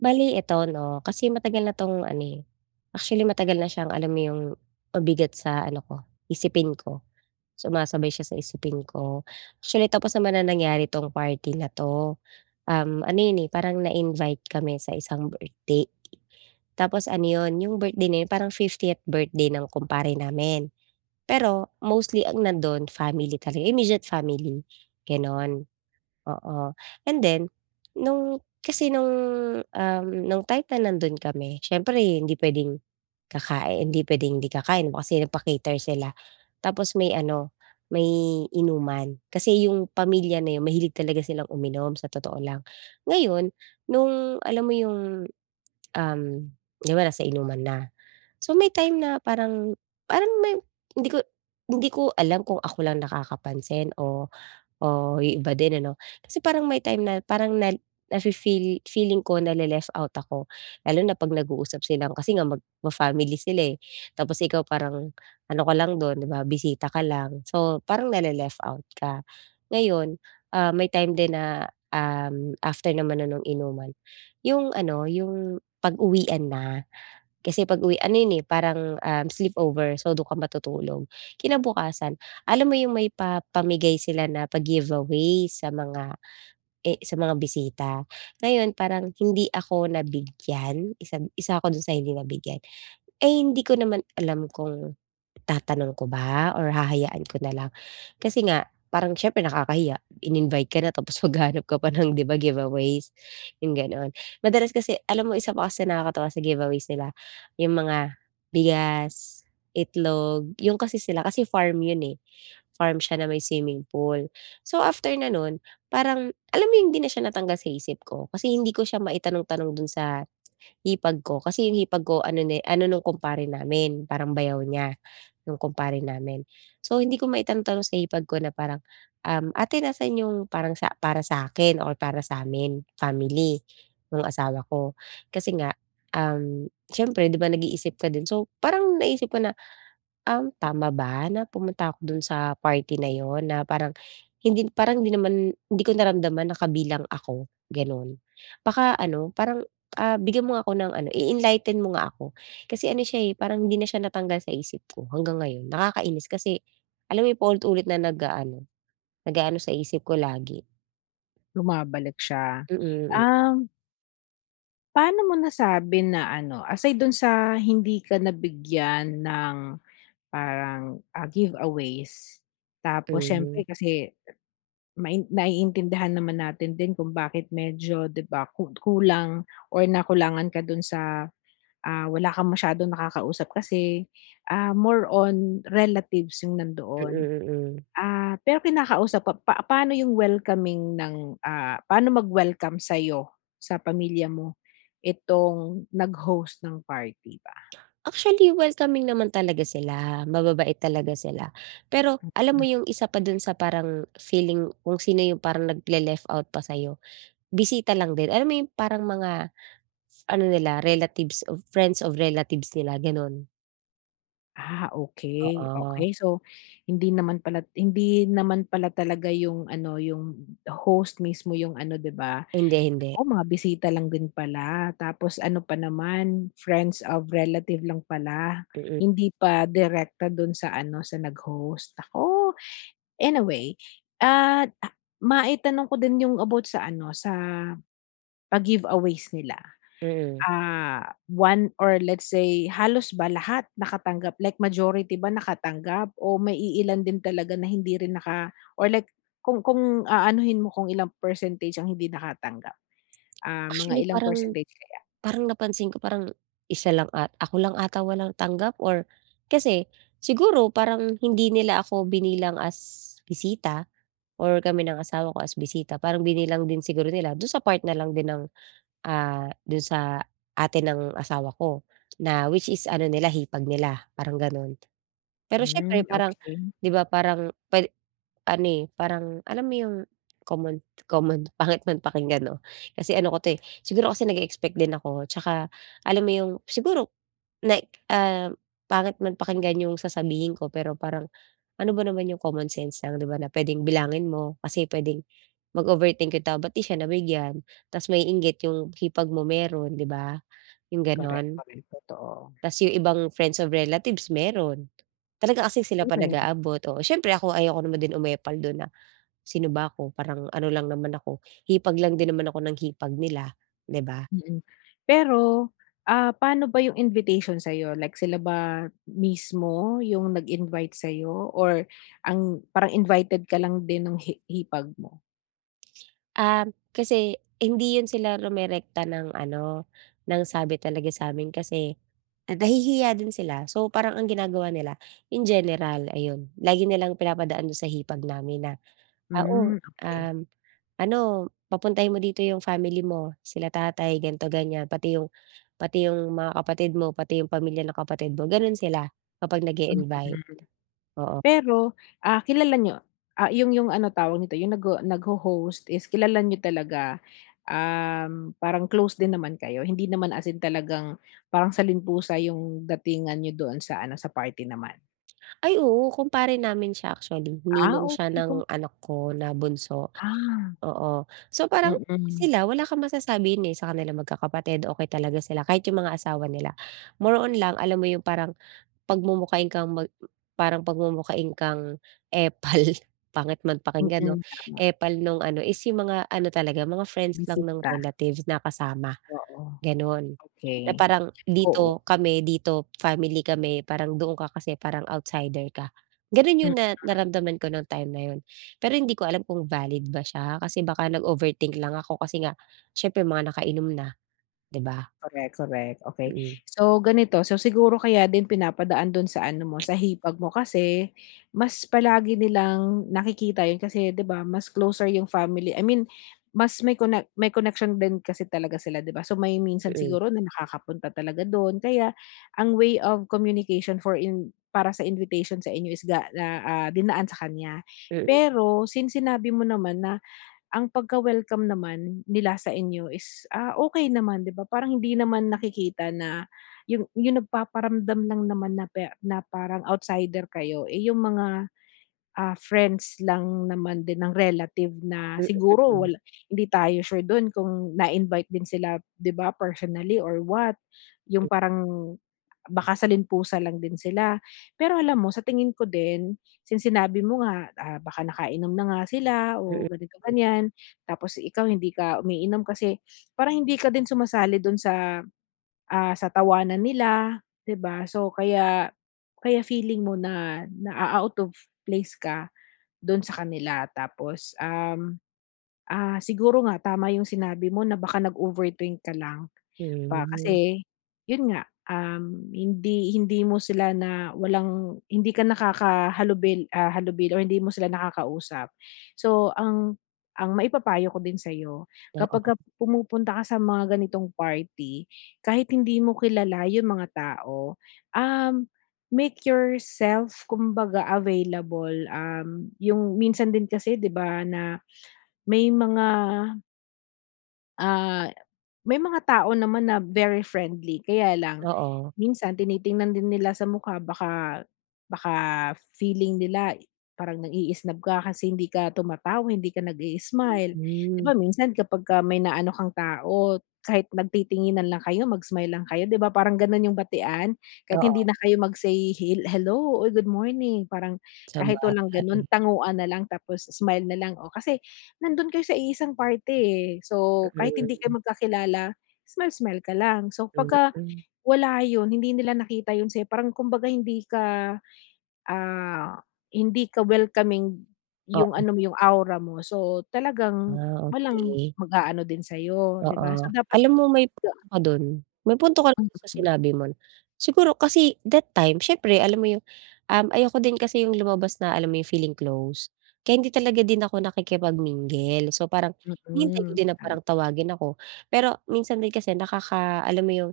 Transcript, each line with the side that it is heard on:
right: Bali eto 'no kasi matagal na 'tong ano eh, actually matagal na siyang alam mo yung mabigat sa ano ko isipin ko, sumasabay siya sa isipin ko actually. Tapos naman na nangyari 'tong party na 'to. Um, ano yun eh, parang na-invite kami sa isang birthday. Tapos ano yun, yung birthday na yun parang 50th birthday ng kumpare namin pero mostly ang nandoon family talaga, immediate family, gano'n, oo. And then nung, kasi nung, um, nung time na nandun kami, siyempre hindi pwedeng kakain hindi pwedeng hindi kakain ba kasi nagpa-cater sila. Tapos may ano, may inuman kasi yung pamilya na yun mahilig talaga silang uminom sa totoo lang. Ngayon nung, alam mo yung, um, di ba nasa inuman na, so may time na parang, parang may hindi ko hindi ko alam kung ako lang nakakapansin o o yung iba din ano. Kasi parang may time na parang nel na-fe-feel feeling ko na-le-left out ako lalo na pag nag-uusap silang kasi nga mag ma-family sila eh, tapos ikaw parang ano ka lang dun di ba bisita ka lang, so parang na-le-left out ka. Ngayon, ah, may time din na um after naman na nung inuman, yung ano yung pag-uwian na, kasi pag-uwi ano yun eh parang, um, sleepover so dun ka matutulog kinabukasan, alam mo yung may pa pamigay sila na pa-giveaways sa mga eh sa mga bisita. Ngayon, parang hindi ako nabigyan isad isa ako dun sa hindi nabigyan eh. Hindi ko naman alam kung tatanong ko ba or hahayaan ko nalang kasi nga parang siyempre nakakahiya, in-invite ka na tapos maghahanap ka pa ng, di ba, giveaways, yung ganon. Madalas kasi alam mo isa pa kasi nakakatawa sa giveaways nila yung mga bigas, itlog, yun kasi sila kasi farm yun eh, farm siya na may swimming pool. So after na nun, parang alam mo yung hindi na siya natanggal sa isip ko, kasi hindi ko siya maitanong-tanong dun sa hipag ko. Kasi yung hipag ko ano ne ano nung kumpare namin, parang bayaw niya nung kumpare namin. So hindi ko maitanong-tanong sa hipag ko na parang, um ate, nasaan yung parang sa para sa'kin or para sa'min family yung asawa ko, kasi nga um siyempre di ba nag-iisip ka din. So parang naisip ko na, um, tama ba na pumunta ako dun sa party na yun na parang hindi parang di naman di ko naramdaman na kabilang ako ganon. Baka ano, parang, ah, bigyan mo nga ako ng ano, i-enlighten mo nga ako kasi ano siya eh, parang hindi na siya natanggal sa isip ko hanggang ngayon. Nakakainis kasi alam mo yung paulit-ulit na nag-aano, nag-aano sa isip ko lagi.
left: Bumabalik siya,
right: Mm, mm.
left: um Paano mo nasabi na ano, aside do'n sa hindi ka nabigyan ng parang, ah, giveaways, tapos siyempre
right: Tama.
left: kasi mai naiintindihan naman natin din kung bakit medyo, 'di ba, ku kulang or nakulangan ka do'n sa ah, wala kang masyadong nakakausap kasi, ah, more on relatives yung
right: Mm,
left: nandoon.
right: mm.
left: Ah, pero kinakausap pa pa paano yung welcoming ng, ah, paano mag-welcome sa'yo, sa pamilya mo itong nag-host ng party ba?
right: Actually, welcoming naman talaga sila mababait talaga sila. Pero alam mo
left: Mm.
right: yung isa pa do'n sa parang feeling kung sino yung parang nag le-left out pa sa'yo, bisita lang din, alam mo yung parang mga ano nila relatives of friends of relatives nila, gano'n.
left: Ah, okey,
right: Oo.
left: okey, so hindi naman pala hindi naman pala talaga yung ano yung host mismo yung ano 'di ba?
right: Hindi,
left: Nako,
right: hindi.
left: mga bisita lang din pala tapos ano pa naman friends of relative lang pala,
right: Mm.
left: hindi pa direkta do'n sa ano sa nag-host, nako. Anyway at ma-itanong ko din yung about sa ano sa, pa-give aways nila.
right: Mm.
left: Ah, one or let's say halos ba lahat nakatanggap like majority ba nakatanggap o may iilan din talaga na hindi rin naka or like kung kung aanuhin mo kung ilang percentage ang hindi nakatanggap, ah, mga
right: Actually
left: ilang
right: parang
left: percentage kaya?
right: parang napansin ko parang 1 lang at ako lang ata walang tanggap or kasi siguro parang hindi nila ako binilang as bisita or kami ng asawa ko as bisita parang binilang din siguro nila do'n sa part na lang din ng, ah, do'n sa ate ng asawa ko na which is ano nila hipag nila parang gano'n. Pero siyempre
left: Hmm,
right: parang,
left: okey.
right: 'di ba, parang puwede ano, eh, parang alam mo yung common, common pangit man pakinggan 'no, kasi ano ko 'to, eh. Siguro kasi nag-e-expect din ako 'tsaka alam mo yung siguro like, ah, pangit man pakinggan yung sasabihin ko pero parang, ano ba naman 'yung common sense lang 'di ba na puwedeng bilangin mo kasi puwedeng mag-overthink yung tao ba't 'di siya nabigyan? Tapos mainggit 'yong hipag mo mayro'n, 'di ba? 'Yong
left: Korek,
right: gano'n.
left: korek totoo.
right: Tas yung ibang friends of relatives mayro'n, talaga kasi sila pa
left: Korek.
right: nag-aabot, oo, siyempre ako ayoko naman din umepal do'n na, sino ba ako? Parang ano lang naman ako hipag lang din naman ako ng hipag nila, 'di ba?
left: Mm. Pero, ah, paano ba yung invitation sa'yo like sila ba mismo yung nag-invite sa'yo or ang parang invited ka lang din nung hi hipag mo?
right: Um, kasi hindi 'yun sila rumerekta ng ano ng sabi talaga sa'min kasi, nahihiya din sila, so parang ang ginagawa nila in general ayun. Lagi nilang pinapadaan do'n sa hipag namin na, ah, o,
left: Hmm, okey.
right: um, "Ano papuntahin mo dito 'yung family mo, sila tatay gan'to ganyan, pati 'yung, pati 'yung mga kapatid mo, pati 'yung pamilya ng kapatid mo." Gano'n sila, kapag
left: Mm.
right: nag-i-invite, oo.
left: Pero, ah, kilala niyo ah, 'yung 'yung ano tawag nito, 'yung nagho nag-ho-host is kilala niyo talaga, um, parang close din naman kayo, hindi naman as in talagang parang saling pusa 'yung datingan niyo doon sa ano sa party naman?
right: Ay, oo, kumpare namin siya actually,
left: Ah
right: ninong siya
left: okey kung
right: ng anak ko na bunso,
left: Ah.
right: oo. So parang,
left: Mm.
right: sila wala kang masasabi 'yun eh sa kanilang magkakapatid okey talaga sila, kahit 'yung mga asawa nila. More on lang alam mo 'yung parang, pagmumukhain kang mag parang pagmumukhain kang epal, pangit man pakinggan 'no,
left: Mm, tama.
right: epal nung ano is 'yung mga ano talaga, mga friends lang ng
left: Bisita.
right: relatives na kasama,
left: Oo,
right: gano'n.
left: okey,
right: Eh, parang,
left: oo.
right: dito kami, dito family, kami parang doon ka kasi parang outsider ka. Ganun
left: Mm.
right: 'yun na naramdaman ko nung time na 'yun, pero hindi ko alam kung valid ba siya, kasi baka nag-overthink lang ako, kasi nga siyempre mga nakainom na, 'di'ba.
left: Korek, korek, okey.
right: Mm.
left: So ganito, so siguro kaya din pinapadaan dun sa ano mo, sa hipag mo, kasi mas palagi nilang nakikita 'yun, kasi 'di ba, mas closer 'yung family i mean mas may connect may connection din kasi talaga sila 'di ba, so may minsan
right: Mm.
left: siguro na nakakapunta talaga dun, kaya ang way of communication for in para sa invitation sa inyo is ga na ah, dinaan sa kanya.
right: Mm.
left: Pero since sinabi mo naman na ang pagka welcome naman nila sa inyo is, ah, okey naman 'di ba parang hindi naman nakikita na 'yung 'yung nagpaparamdam lang naman na pa na parang outsider kayo, eh, yung mga, ah, friends lang naman din ng relative na
right: Mm,
left: siguro
right: mm.
left: wala 'di tayo sure dun kung na invite din sila 'di ba personally or what, 'yung parang, baka saling-pusa lang din sila. Pero alam mo sa tingin ko din, since sinabi mo nga, ah, baka nakainom na nga sila
right: Mm,
left: o ganito
right: hmm.
left: ganiyan, tapos ikaw hindi ka umiinom kasi parang hindi ka din sumasali dun sa, ah, sa tawanan nila, 'di ba, so kaya kaya feeling mo na, naa-out of place ka, dun sa kanila. Tapos, um, ah, siguro nga tama 'yung sinabi mo na baka nag-overthink ka lang ba,
right: Hmm.
left: kasi, 'yun nga, um, hindi hindi mo sila na walang hindi ka nakakahalubil ah, halubilo or hindi mo sila nakakausap. So ang ang maipapayo ko din sa'yo
right: Oo.
left: kapagka pumupunta ka sa mga ganitong party kahit hindi mo kilala 'yung mga tao, um, make yourself kumbaga available, um, 'yung minsan din kasi 'di ba na may mga Ah, may mga tao naman na very friendly kaya lang
right: Oo.
left: minsan tinitingnan din nila sa mukha baka baka feeling nila parang nang-i-isnob ka kasi hindi ka tumatawa hindi ka nag-i-smile. 'Di
right: Mhm.
left: ba, minsan kapagka may naano kang tao kahit nagtitinginan lang kayo mag-smile lang kayo 'di ba, parang ganun yung batian. Kahit hindi
right: Oo.
left: na kayo mag-say hil hello o good morning, parang kahit walang ganun,
right: Sabagay.
left: tanguan na lang tapos smile na lang. O kasi nandon kayo sa iisang party eh, so kahit hindi kayo
right: Mm.
left: magkakilala, smile-smile ka lang. So, pagka
right: Mm.
left: wala yun, hindi nila nakita yun sa'yo, parang kumbaga hindi ka, ah, hindi ka welcoming, yung
right: Oo.
left: ano mo, yung aura mo, so talagang
right: Ah,
left: walang
right: okey.
left: mag-aano din sa'yo 'di ba, so
right: Oo.
left: dapat,
right: Alam mo may
left: da
right: punto ka dun, may punto ka run sa
left: Mm.
right: sinabi mo. Siguro kasi that time siyempre alam mo yung, um, ayoko din kasi yung lumabas na alam mo yung feeling close, kaya hindi talaga din ako nakikipag-mingle. So parang hinihintay ko
left: Mm,
right: din na
left: tam
right: parang tawagin ako, pero minsan din kasi nakaka alam mo yung,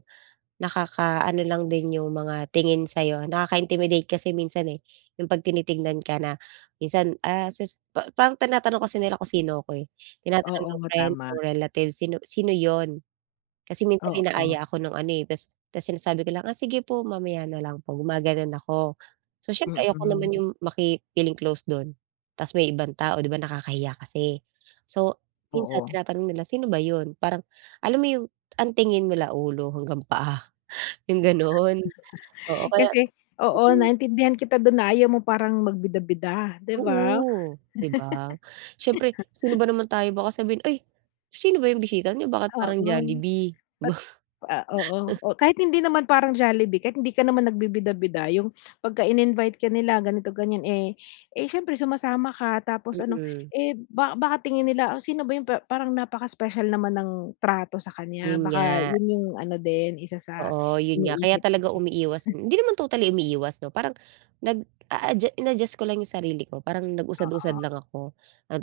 right: nakaka ano lang din yung mga tingin sa'yo, nakaka-intimidate kasi minsan eh. 'Yung pag tinitingnan ka na minsan, ah, ses pa parang tinatanong kasi nila kung sino 'ko eh, tinatanong
left: Oo
right: ng
left: nga,
right: friends,
left: tama.
right: nung relatives, sino sino 'yon? Kasi minsan
left: Oo.
right: inaaya ako nung ano eh, ta's, ta's sinasabi ko lang ah, sige po mamaya na lang po, gumaganun ako. So siyempre ayoko naman
left: Mm.
right: yung maki-feeling close dun ta's may ibang tao, 'di ba, nakakahiya kasi. So, minsan
left: Oo.
right: tinatanong nila sino ba yun? Parang alam mo yung ang tingin nila ulo hanggang paa. 'Yung gano'n, oo kaya,
left: Kasi oo,
right: mm.
left: naintindihan kita dun na ayaw mo parang magbida-bida 'di ba?
right: Oo, 'di ba. Siyempre sino ba naman tayo baka sabihin ay sino ba yung bisita n'yo bakit parang
left: Oo.
right: Jollibee?
left: At
right: Ba
left: ah, oo. O kahit hindi naman parang Jollibee, kahit hindi ka naman nagbibida-bida, yung pagka in-invite ka nila ganito, ganyan, eh, eh, siyempre sumasama ka tapos ano,
right: Mm.
left: eh, ba baka tingin nila o sino ba yung pa parang napaka-special naman ng trato sa kanya,
right: Yun
left: baka
right: nga.
left: yun yung ano din, isa sa
right: Oo, yun nga. Kaya
left: iniisip
right: talaga
left: mo?
right: umiiwas, hindi naman totally umiiwas 'no, parang nag-aadya in-adjust ko lang yung sarili ko. Parang
left: Oo.
right: nag-usad-usad lang ako at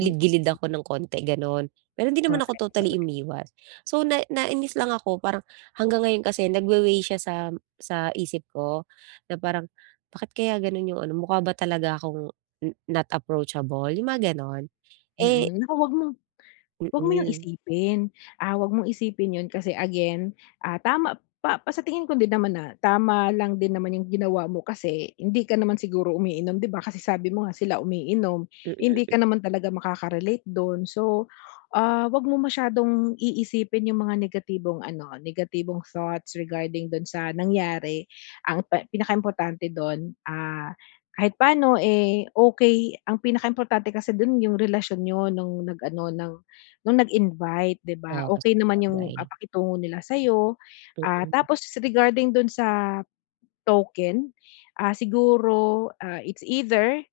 left: Mm.
right: ako nang konti gano'n, pero hindi naman
left: Korek,
right: ako totally
left: korek.
right: umiwas. So, na nainis lang ako parang hanggang ngayon kasi nagwa-way siya sa sa isip ko, na parang bakit kaya ganun yung ano mukha ba talaga akong n not approachable, yung mga ganon, eh
left: Mm, naku 'wag mong 'wag mo yung
right: Mm.
left: isipin. Ah, 'wag mong isipin yun kasi again, ah, tama pa pa sa tingin ko din naman na tama lang din naman yung ginawa mo kasi hindi ka naman siguro umiinom 'di ba, kasi sabi mo nga sila umiinom
right: Mm
left: hindi
right: m.
left: ka naman talaga makaka-relate dun. So, ah, 'wag mo masyadong iisipin yung mga negatibong ano, negatibong thoughts regarding dun sa nangyari. Ang pe pinakaimportante dun, ah, kahit paano eh, okey, ang pinakaimportante kasi dun yung relasyon niyo nung nag-ano ng, nung nag-invite 'di ba.
right: Ah,
left: Okey naman yung ah,
right: sabagay.
left: pakitungo nila sayo ah,
right: Mm.
left: tapos regarding dun sa token, ah, siguro, ah, it's either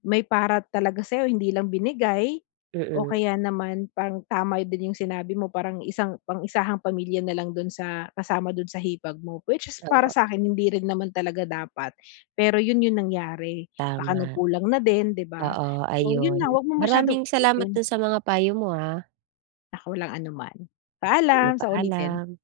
left: may para talaga sa'yo hindi lang binigay o
right: Mm.
left: kaya naman pang tama din yung sinabi mo parang isang pang-isahang pamilya na lang dun sa kasama dun sa hipag mo. Which is para
right: Oo.
left: sa'kin, hindi rin naman talaga dapat, pero yun yung nangyari, baka
right: Tama.
left: nagkulang na din, 'di ba?
right: Oo
left: So, yun
right: ayun,
left: na 'wag mo masyadong
right: maraming salamat
left: isipin.
right: dun sa mga payo mo ah.
left: Naku, walang anuman.
right: Mm,
left: Paalam, sa ulitin.
right: paalam.